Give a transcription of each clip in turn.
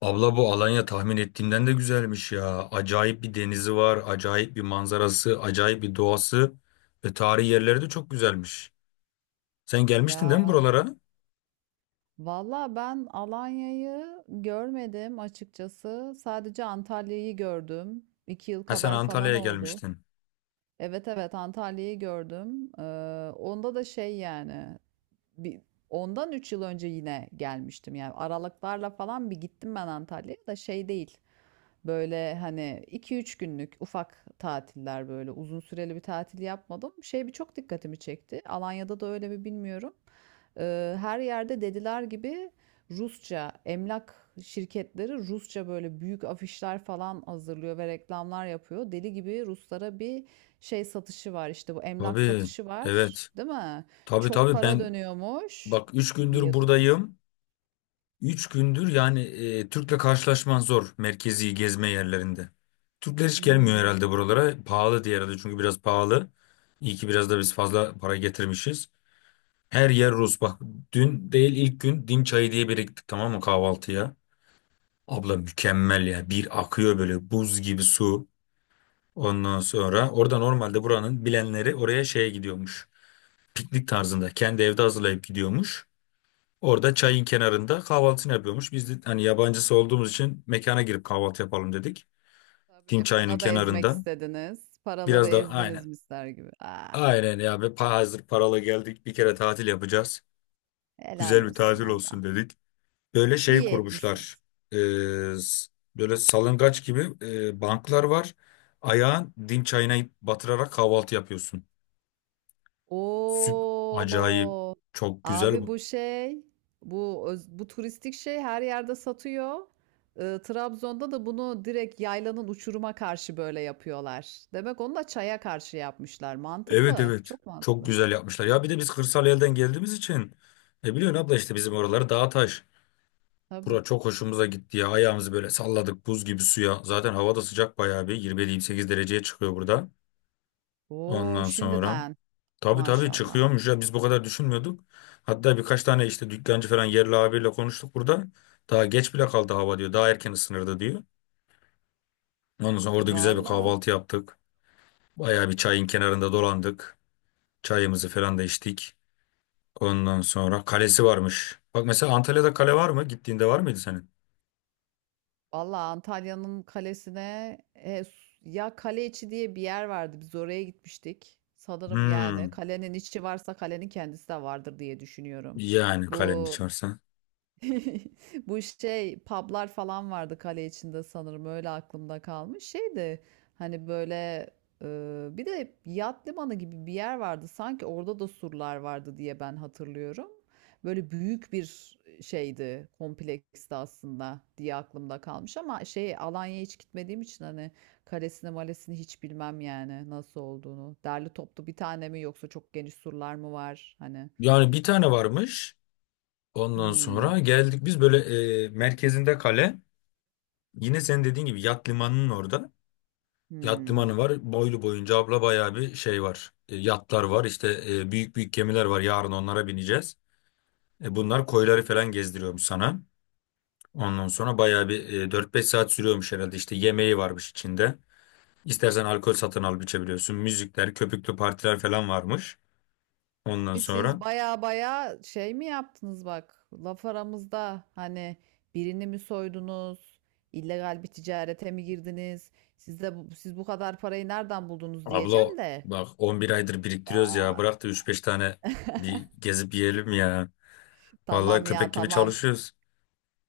Abla bu Alanya tahmin ettiğimden de güzelmiş ya. Acayip bir denizi var, acayip bir manzarası, acayip bir doğası ve tarihi yerleri de çok güzelmiş. Sen gelmiştin değil mi Ya buralara? valla ben Alanya'yı görmedim açıkçası. Sadece Antalya'yı gördüm. İki yıl Ha sen kadar falan Antalya'ya oldu. gelmiştin. Evet, evet Antalya'yı gördüm. Onda da şey yani bir, ondan 3 yıl önce yine gelmiştim. Yani aralıklarla falan bir gittim ben Antalya'ya da şey değil. Böyle hani 2-3 günlük ufak tatiller, böyle uzun süreli bir tatil yapmadım. Şey bir çok dikkatimi çekti. Alanya'da da öyle mi bilmiyorum. Her yerde dediler gibi Rusça emlak şirketleri Rusça böyle büyük afişler falan hazırlıyor ve reklamlar yapıyor. Deli gibi Ruslara bir şey satışı var, işte bu emlak Tabii, satışı var, evet. değil mi? Tabii Çok tabii para ben dönüyormuş bak 3 gündür diye duydum. buradayım. 3 gündür yani Türk'le karşılaşman zor merkezi gezme yerlerinde. Türkler hiç gelmiyor Hımm. herhalde buralara. Pahalı diye herhalde çünkü biraz pahalı. İyi ki biraz da biz fazla para getirmişiz. Her yer Rus. Bak dün değil ilk gün dim çayı diye biriktik tamam mı kahvaltıya. Abla mükemmel ya. Bir akıyor böyle buz gibi su. Ondan sonra orada normalde buranın bilenleri oraya şeye gidiyormuş. Piknik tarzında kendi evde hazırlayıp gidiyormuş. Orada çayın kenarında kahvaltısını yapıyormuş. Biz de hani yabancısı olduğumuz için mekana girip kahvaltı yapalım dedik. Dim Tabii, para çayının da ezmek kenarında. istediniz. Paraları Biraz da ezdiniz aynen. mister gibi. Ah, Aynen ya. Ve hazır paralı geldik. Bir kere tatil yapacağız. helal Güzel bir olsun tatil valla. olsun dedik. Böyle şey İyi kurmuşlar. etmişsiniz. Ee, s- Böyle salıngaç gibi banklar var. Ayağın dim çayına batırarak kahvaltı yapıyorsun. Süp Acayip Oo, çok güzel abi bu. bu şey, bu öz bu turistik şey her yerde satıyor. Trabzon'da da bunu direkt yaylanın uçuruma karşı böyle yapıyorlar. Demek onu da çaya karşı yapmışlar. Evet Mantıklı, evet çok çok mantıklı. güzel yapmışlar. Ya bir de biz kırsal elden geldiğimiz için ne biliyorsun abla işte bizim oraları dağ taş. Tabii. Bura çok hoşumuza gitti ya. Ayağımızı böyle salladık buz gibi suya. Zaten hava da sıcak bayağı bir 27-28 dereceye çıkıyor burada. O! Ondan sonra. Şimdiden Tabii tabii maşallah. çıkıyormuş ya biz bu kadar düşünmüyorduk. Hatta birkaç tane işte dükkancı falan yerli abiyle konuştuk burada. Daha geç bile kaldı hava diyor. Daha erken ısınırdı diyor. Ondan sonra orada güzel bir Valla, kahvaltı yaptık. Bayağı bir çayın kenarında dolandık. Çayımızı falan da içtik. Ondan sonra kalesi varmış. Bak mesela Antalya'da kale var mı? Gittiğinde var mıydı senin? valla Antalya'nın kalesine ya kale içi diye bir yer vardı. Biz oraya gitmiştik. Sanırım yani Hmm. kalenin içi varsa kalenin kendisi de vardır diye düşünüyorum. Yani kalenin Bu içersen. Bu şey publar falan vardı kale içinde sanırım, öyle aklımda kalmış. Şey de hani böyle e, bir de yat limanı gibi bir yer vardı. Sanki orada da surlar vardı diye ben hatırlıyorum. Böyle büyük bir şeydi, kompleksti aslında diye aklımda kalmış ama şey Alanya'ya hiç gitmediğim için hani kalesini malesini hiç bilmem yani nasıl olduğunu. Derli toplu bir tane mi yoksa çok geniş surlar mı var? Hani Yani bir tane varmış. Ondan hmm, sonra geldik biz böyle merkezinde kale. Yine senin dediğin gibi yat limanının orada. Yat hmm. limanı var. Boylu boyunca abla bayağı bir şey var. E, yatlar var. İşte büyük büyük gemiler var. Yarın onlara bineceğiz. E, bunlar koyları falan gezdiriyormuş sana. Ondan sonra bayağı bir 4-5 saat sürüyormuş herhalde. İşte yemeği varmış içinde. İstersen alkol satın alıp içebiliyorsun. Müzikler, köpüklü partiler falan varmış. Ondan Abi siz sonra baya baya şey mi yaptınız, bak laf aramızda hani birini mi soydunuz, illegal bir ticarete mi girdiniz siz de bu, siz bu kadar parayı nereden buldunuz abla diyeceğim de. bak 11 aydır biriktiriyoruz ya. Aa, Bırak da 3-5 tane bir gezip yiyelim ya. tamam Vallahi ya, köpek gibi tamam, çalışıyoruz.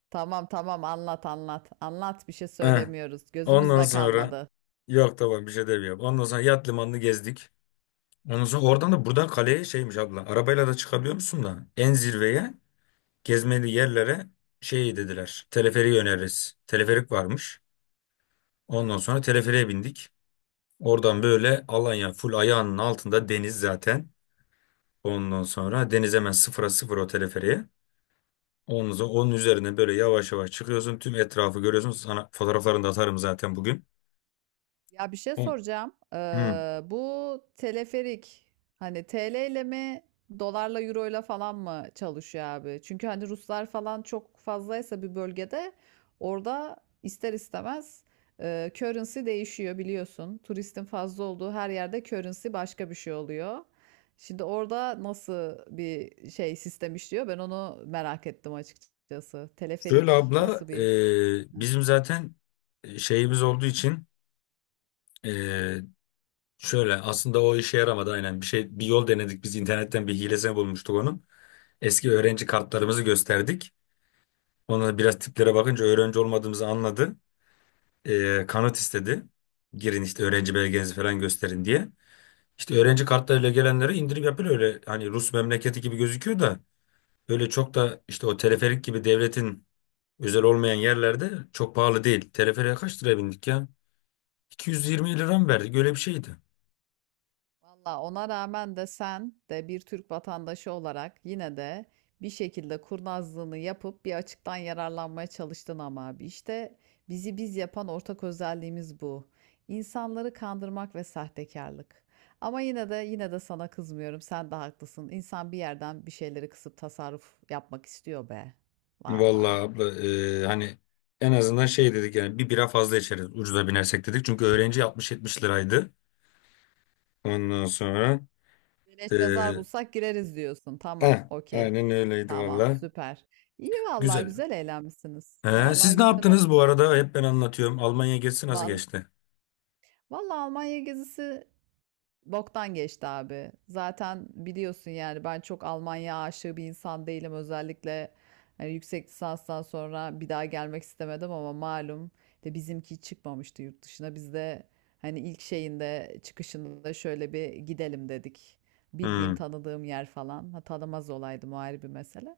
tamam, tamam, anlat, anlat, anlat, bir şey Heh. söylemiyoruz, Ondan gözümüzde sonra kalmadı. yok tamam bir şey demiyorum. Ondan sonra yat limanını gezdik. Ondan sonra oradan da buradan kaleye şeymiş abla. Arabayla da çıkabiliyor musun da? En zirveye gezmeli yerlere şey dediler. Teleferiği öneririz. Teleferik varmış. Ondan sonra teleferiğe bindik. Oradan böyle Alanya full ayağının altında deniz zaten. Ondan sonra deniz hemen sıfıra sıfır o teleferiğe. Ondan sonra onun üzerine böyle yavaş yavaş çıkıyorsun. Tüm etrafı görüyorsun. Sana fotoğraflarını da atarım zaten bugün. Ya bir şey Hı. soracağım. Bu teleferik hani TL ile mi, dolarla, euro ile falan mı çalışıyor abi? Çünkü hani Ruslar falan çok fazlaysa bir bölgede orada ister istemez currency değişiyor biliyorsun. Turistin fazla olduğu her yerde currency başka bir şey oluyor. Şimdi orada nasıl bir şey sistem işliyor? Ben onu merak ettim açıkçası. Şöyle Teleferik abla nasıl bir Hı. bizim zaten şeyimiz olduğu için e, şöyle aslında o işe yaramadı aynen bir şey bir yol denedik biz internetten bir hilesini bulmuştuk onun. Eski öğrenci kartlarımızı gösterdik. Ona biraz tiplere bakınca öğrenci olmadığımızı anladı. E, kanıt istedi. Girin işte öğrenci belgenizi falan gösterin diye. İşte öğrenci kartlarıyla gelenleri indirip yapıyor öyle hani Rus memleketi gibi gözüküyor da öyle çok da işte o teleferik gibi devletin özel olmayan yerlerde çok pahalı değil. Teleferiğe kaç liraya bindik ya? 220 lira mı verdik? Öyle bir şeydi. Valla ona rağmen de sen de bir Türk vatandaşı olarak yine de bir şekilde kurnazlığını yapıp bir açıktan yararlanmaya çalıştın ama abi. İşte bizi biz yapan ortak özelliğimiz bu. İnsanları kandırmak ve sahtekarlık. Ama yine de sana kızmıyorum. Sen de haklısın. İnsan bir yerden bir şeyleri kısıp tasarruf yapmak istiyor be. Valla. Vallahi abla hani en azından şey dedik yani bir bira fazla içeriz ucuza binersek dedik. Çünkü öğrenci 60-70 liraydı. Ondan sonra Beleş e, mezar bulsak gireriz diyorsun. Tamam, heh, okey. aynen öyleydi Tamam, vallahi. süper. İyi vallahi, Güzel. güzel eğlenmişsiniz. He, Vallahi siz ne güzel yaptınız bu olmuş. arada? Hep ben anlatıyorum. Almanya gezisi nasıl Val geçti? Vallahi Almanya gezisi boktan geçti abi. Zaten biliyorsun yani ben çok Almanya aşığı bir insan değilim. Özellikle hani yüksek lisanstan sonra bir daha gelmek istemedim ama malum de bizimki çıkmamıştı yurt dışına. Biz de hani ilk şeyinde, çıkışında şöyle bir gidelim dedik. Bildiğim, Hmm. tanıdığım yer falan. Ha, tanımaz olaydı, o ayrı bir mesele.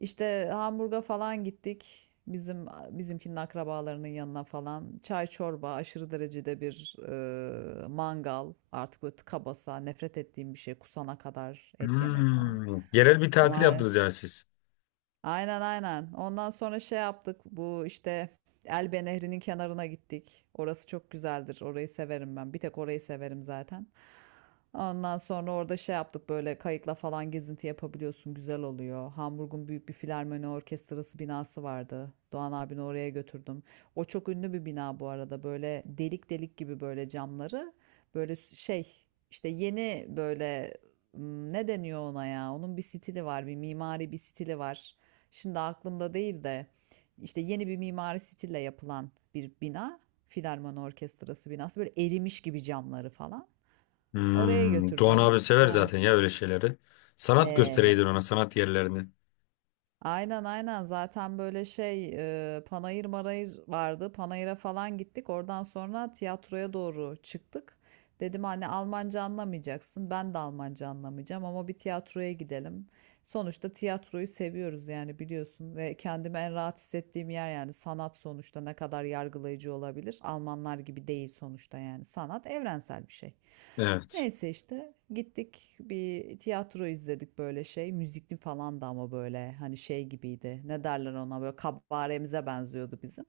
İşte Hamburg'a falan gittik. Bizimkinin akrabalarının yanına falan. Çay, çorba, aşırı derecede bir mangal. Artık böyle tıka basa nefret ettiğim bir şey. Kusana kadar et yemek falan. Hmm. Yerel bir tatil yaptınız Maalesef. yani siz. Aynen, aynen. Ondan sonra şey yaptık. Bu işte Elbe Nehri'nin kenarına gittik. Orası çok güzeldir. Orayı severim ben. Bir tek orayı severim zaten. Ondan sonra orada şey yaptık, böyle kayıkla falan gezinti yapabiliyorsun. Güzel oluyor. Hamburg'un büyük bir filarmoni orkestrası binası vardı. Doğan abini oraya götürdüm. O çok ünlü bir bina bu arada. Böyle delik delik gibi böyle camları. Böyle şey işte yeni böyle. Hmm, ne deniyor ona ya? Onun bir stili var, bir mimari bir stili var. Şimdi aklımda değil de işte yeni bir mimari stille yapılan bir bina. Filarmoni Orkestrası binası. Böyle erimiş gibi camları falan. Oraya Hmm, Doğan götürdüm. abi sever He. zaten ya öyle şeyleri. Sanat göstereydin He ona sanat yerlerini. Aynen, aynen, zaten böyle şey Panayır Marayır vardı. Panayır'a falan gittik. Oradan sonra tiyatroya doğru çıktık. Dedim anne Almanca anlamayacaksın. Ben de Almanca anlamayacağım ama bir tiyatroya gidelim. Sonuçta tiyatroyu seviyoruz yani, biliyorsun, ve kendimi en rahat hissettiğim yer yani sanat, sonuçta ne kadar yargılayıcı olabilir? Almanlar gibi değil sonuçta, yani sanat evrensel bir şey. Evet. Neyse işte gittik bir tiyatro izledik böyle şey. Müzikli falan da ama böyle hani şey gibiydi. Ne derler ona, böyle kabaremize benziyordu bizim.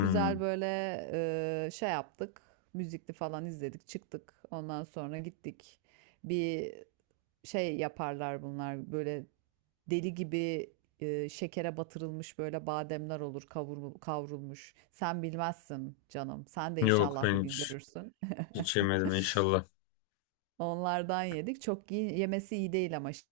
Güzel böyle şey yaptık. Müzikli falan izledik çıktık. Ondan sonra gittik. Bir şey yaparlar bunlar böyle deli gibi şekere batırılmış böyle bademler olur, kavrulmuş. Sen bilmezsin canım. Sen de Yok inşallah bir ben gün görürsün. hiç yemedim inşallah. Onlardan yedik. Çok iyi, yemesi iyi değil ama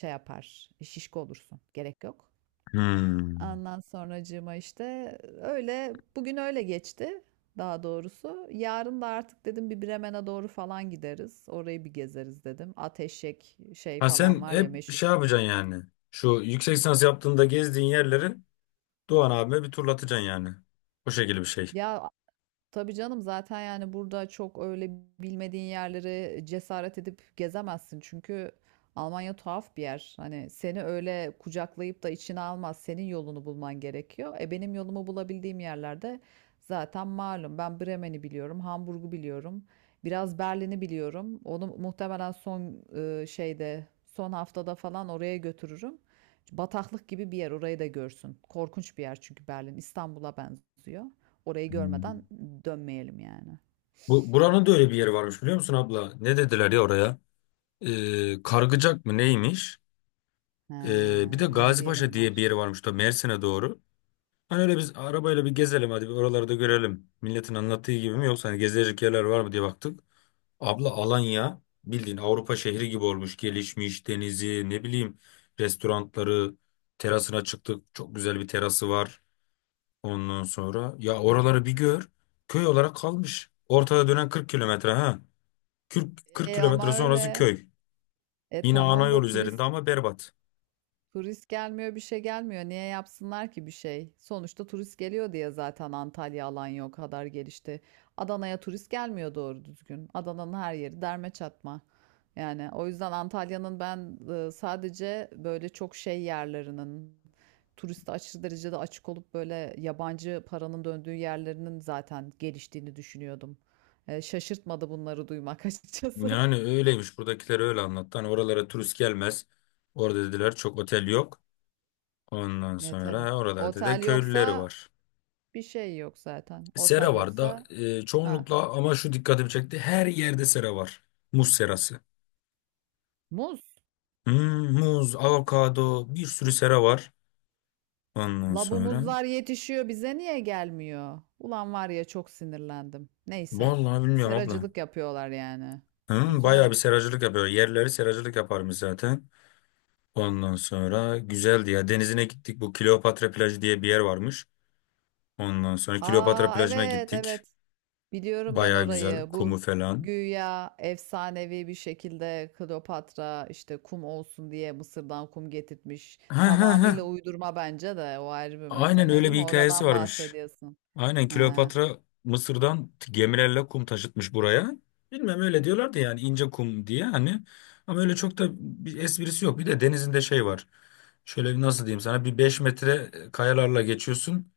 şey yapar. Şişko olursun. Gerek yok. Hmm. Ondan sonracığıma işte öyle, bugün öyle geçti daha doğrusu. Yarın da artık dedim bir Bremen'e doğru falan gideriz. Orayı bir gezeriz dedim. Ateşek şey Ha falan sen var ya, hep meşhur. şey yapacaksın yani. Şu yüksek lisans yaptığında gezdiğin yerleri Doğan abime bir turlatacaksın yani. O şekilde bir şey. Ya Tabii canım, zaten yani burada çok öyle bilmediğin yerleri cesaret edip gezemezsin. Çünkü Almanya tuhaf bir yer. Hani seni öyle kucaklayıp da içine almaz. Senin yolunu bulman gerekiyor. E benim yolumu bulabildiğim yerlerde zaten malum. Ben Bremen'i biliyorum, Hamburg'u biliyorum. Biraz Berlin'i biliyorum. Onu muhtemelen son şeyde, son haftada falan oraya götürürüm. Bataklık gibi bir yer, orayı da görsün. Korkunç bir yer çünkü Berlin İstanbul'a benziyor. Orayı Hmm. görmeden dönmeyelim yani. Bu buranın da öyle bir yeri varmış biliyor musun abla? Ne dediler ya oraya? Kargıcak mı neymiş? Bir de Ha, her Gazipaşa yerim var. diye bir yeri varmış da Mersin'e doğru. Hani öyle biz arabayla bir gezelim hadi bir oraları da görelim. Milletin anlattığı gibi mi yoksa hani gezilecek yerler var mı diye baktık. Abla Alanya bildiğin Avrupa şehri gibi olmuş. Gelişmiş denizi ne bileyim restoranları terasına çıktık. Çok güzel bir terası var ondan sonra. Ya oraları bir gör. Köy olarak kalmış. Ortada dönen 40 kilometre ha. Kırk E ama kilometre sonrası öyle. köy. E Yine ana tamam yol da üzerinde turist. ama berbat. Turist gelmiyor, bir şey gelmiyor. Niye yapsınlar ki bir şey? Sonuçta turist geliyor diye zaten Antalya, Alanya o kadar gelişti. Adana'ya turist gelmiyor doğru düzgün. Adana'nın her yeri derme çatma. Yani o yüzden Antalya'nın ben sadece böyle çok şey yerlerinin, turiste aşırı derecede açık olup böyle yabancı paranın döndüğü yerlerinin zaten geliştiğini düşünüyordum. E, şaşırtmadı bunları duymak açıkçası. Yani öyleymiş buradakiler öyle anlattı. Hani oralara turist gelmez. Orada dediler çok otel yok. Ondan E sonra tabii. ha, oralarda da Otel köylüleri yoksa var. bir şey yok zaten. Sera Otel var da yoksa Ha, çoğunlukla ama şu dikkatimi çekti. Her yerde sera var. Muz serası. muz. Hmm, muz, avokado bir sürü sera var. Ondan Labu sonra muzlar yetişiyor, bize niye gelmiyor? Ulan var ya, çok sinirlendim. Neyse. vallahi bilmiyorum abla. Seracılık yapıyorlar yani. Hmm, bayağı Güzel. bir seracılık yapıyor. Yerleri seracılık yaparmış zaten. Ondan sonra güzeldi ya. Denizine gittik. Bu Kleopatra plajı diye bir yer varmış. Ondan sonra Kleopatra Aa plajına evet, gittik. evet. Biliyorum ben Bayağı güzel. orayı. Bu Kumu falan. güya efsanevi bir şekilde Kleopatra işte kum olsun diye Mısır'dan kum getirtmiş. Ha ha ha. Tamamıyla uydurma bence de, o ayrı bir Aynen mesele, öyle değil bir mi? hikayesi Oradan varmış. bahsediyorsun. Aynen Ha. Kleopatra Mısır'dan gemilerle kum taşıtmış buraya. Bilmem öyle diyorlardı yani ince kum diye hani. Ama öyle çok da bir esprisi yok. Bir de denizinde şey var. Şöyle bir nasıl diyeyim sana bir 5 metre kayalarla geçiyorsun.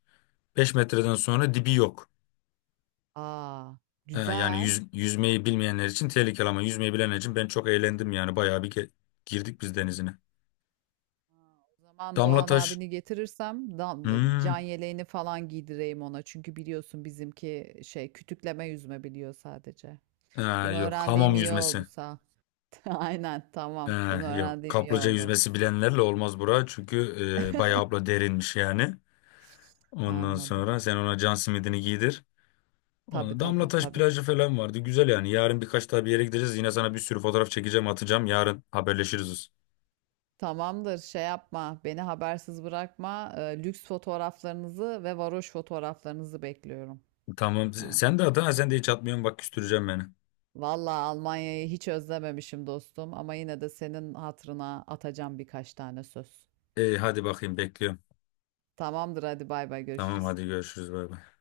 5 metreden sonra dibi yok. Aa, Yani güzel. Yüzmeyi bilmeyenler için tehlikeli ama yüzmeyi bilenler için ben çok eğlendim yani. Bayağı bir girdik biz denizine. O zaman Damla Doğan taş. abini getirirsem dan, can Hmm. yeleğini falan giydireyim ona. Çünkü biliyorsun bizimki şey kütükleme yüzme biliyor sadece. Ee, Bunu Yok öğrendiğim hamam iyi oldu yüzmesi. sağ. Aynen, tamam. Ha, Bunu yok öğrendiğim iyi kaplıca oldu. yüzmesi bilenlerle olmaz bura çünkü bayağı abla derinmiş yani. Ondan Anladım. sonra sen ona can simidini giydir. Tabii, Ona tabii, Damlataş tabii. plajı falan vardı güzel yani. Yarın birkaç daha bir yere gideceğiz yine sana bir sürü fotoğraf çekeceğim atacağım yarın haberleşiriz. Tamamdır, şey yapma, beni habersiz bırakma. Lüks fotoğraflarınızı ve varoş fotoğraflarınızı bekliyorum. Tamam Ha. sen de at ha sen de hiç atmıyorsun bak küstüreceğim beni. Vallahi Almanya'yı hiç özlememişim dostum ama yine de senin hatırına atacağım birkaç tane söz. E, hadi bakayım bekliyorum. Tamamdır, hadi bay bay, Tamam görüşürüz. hadi görüşürüz bay bay.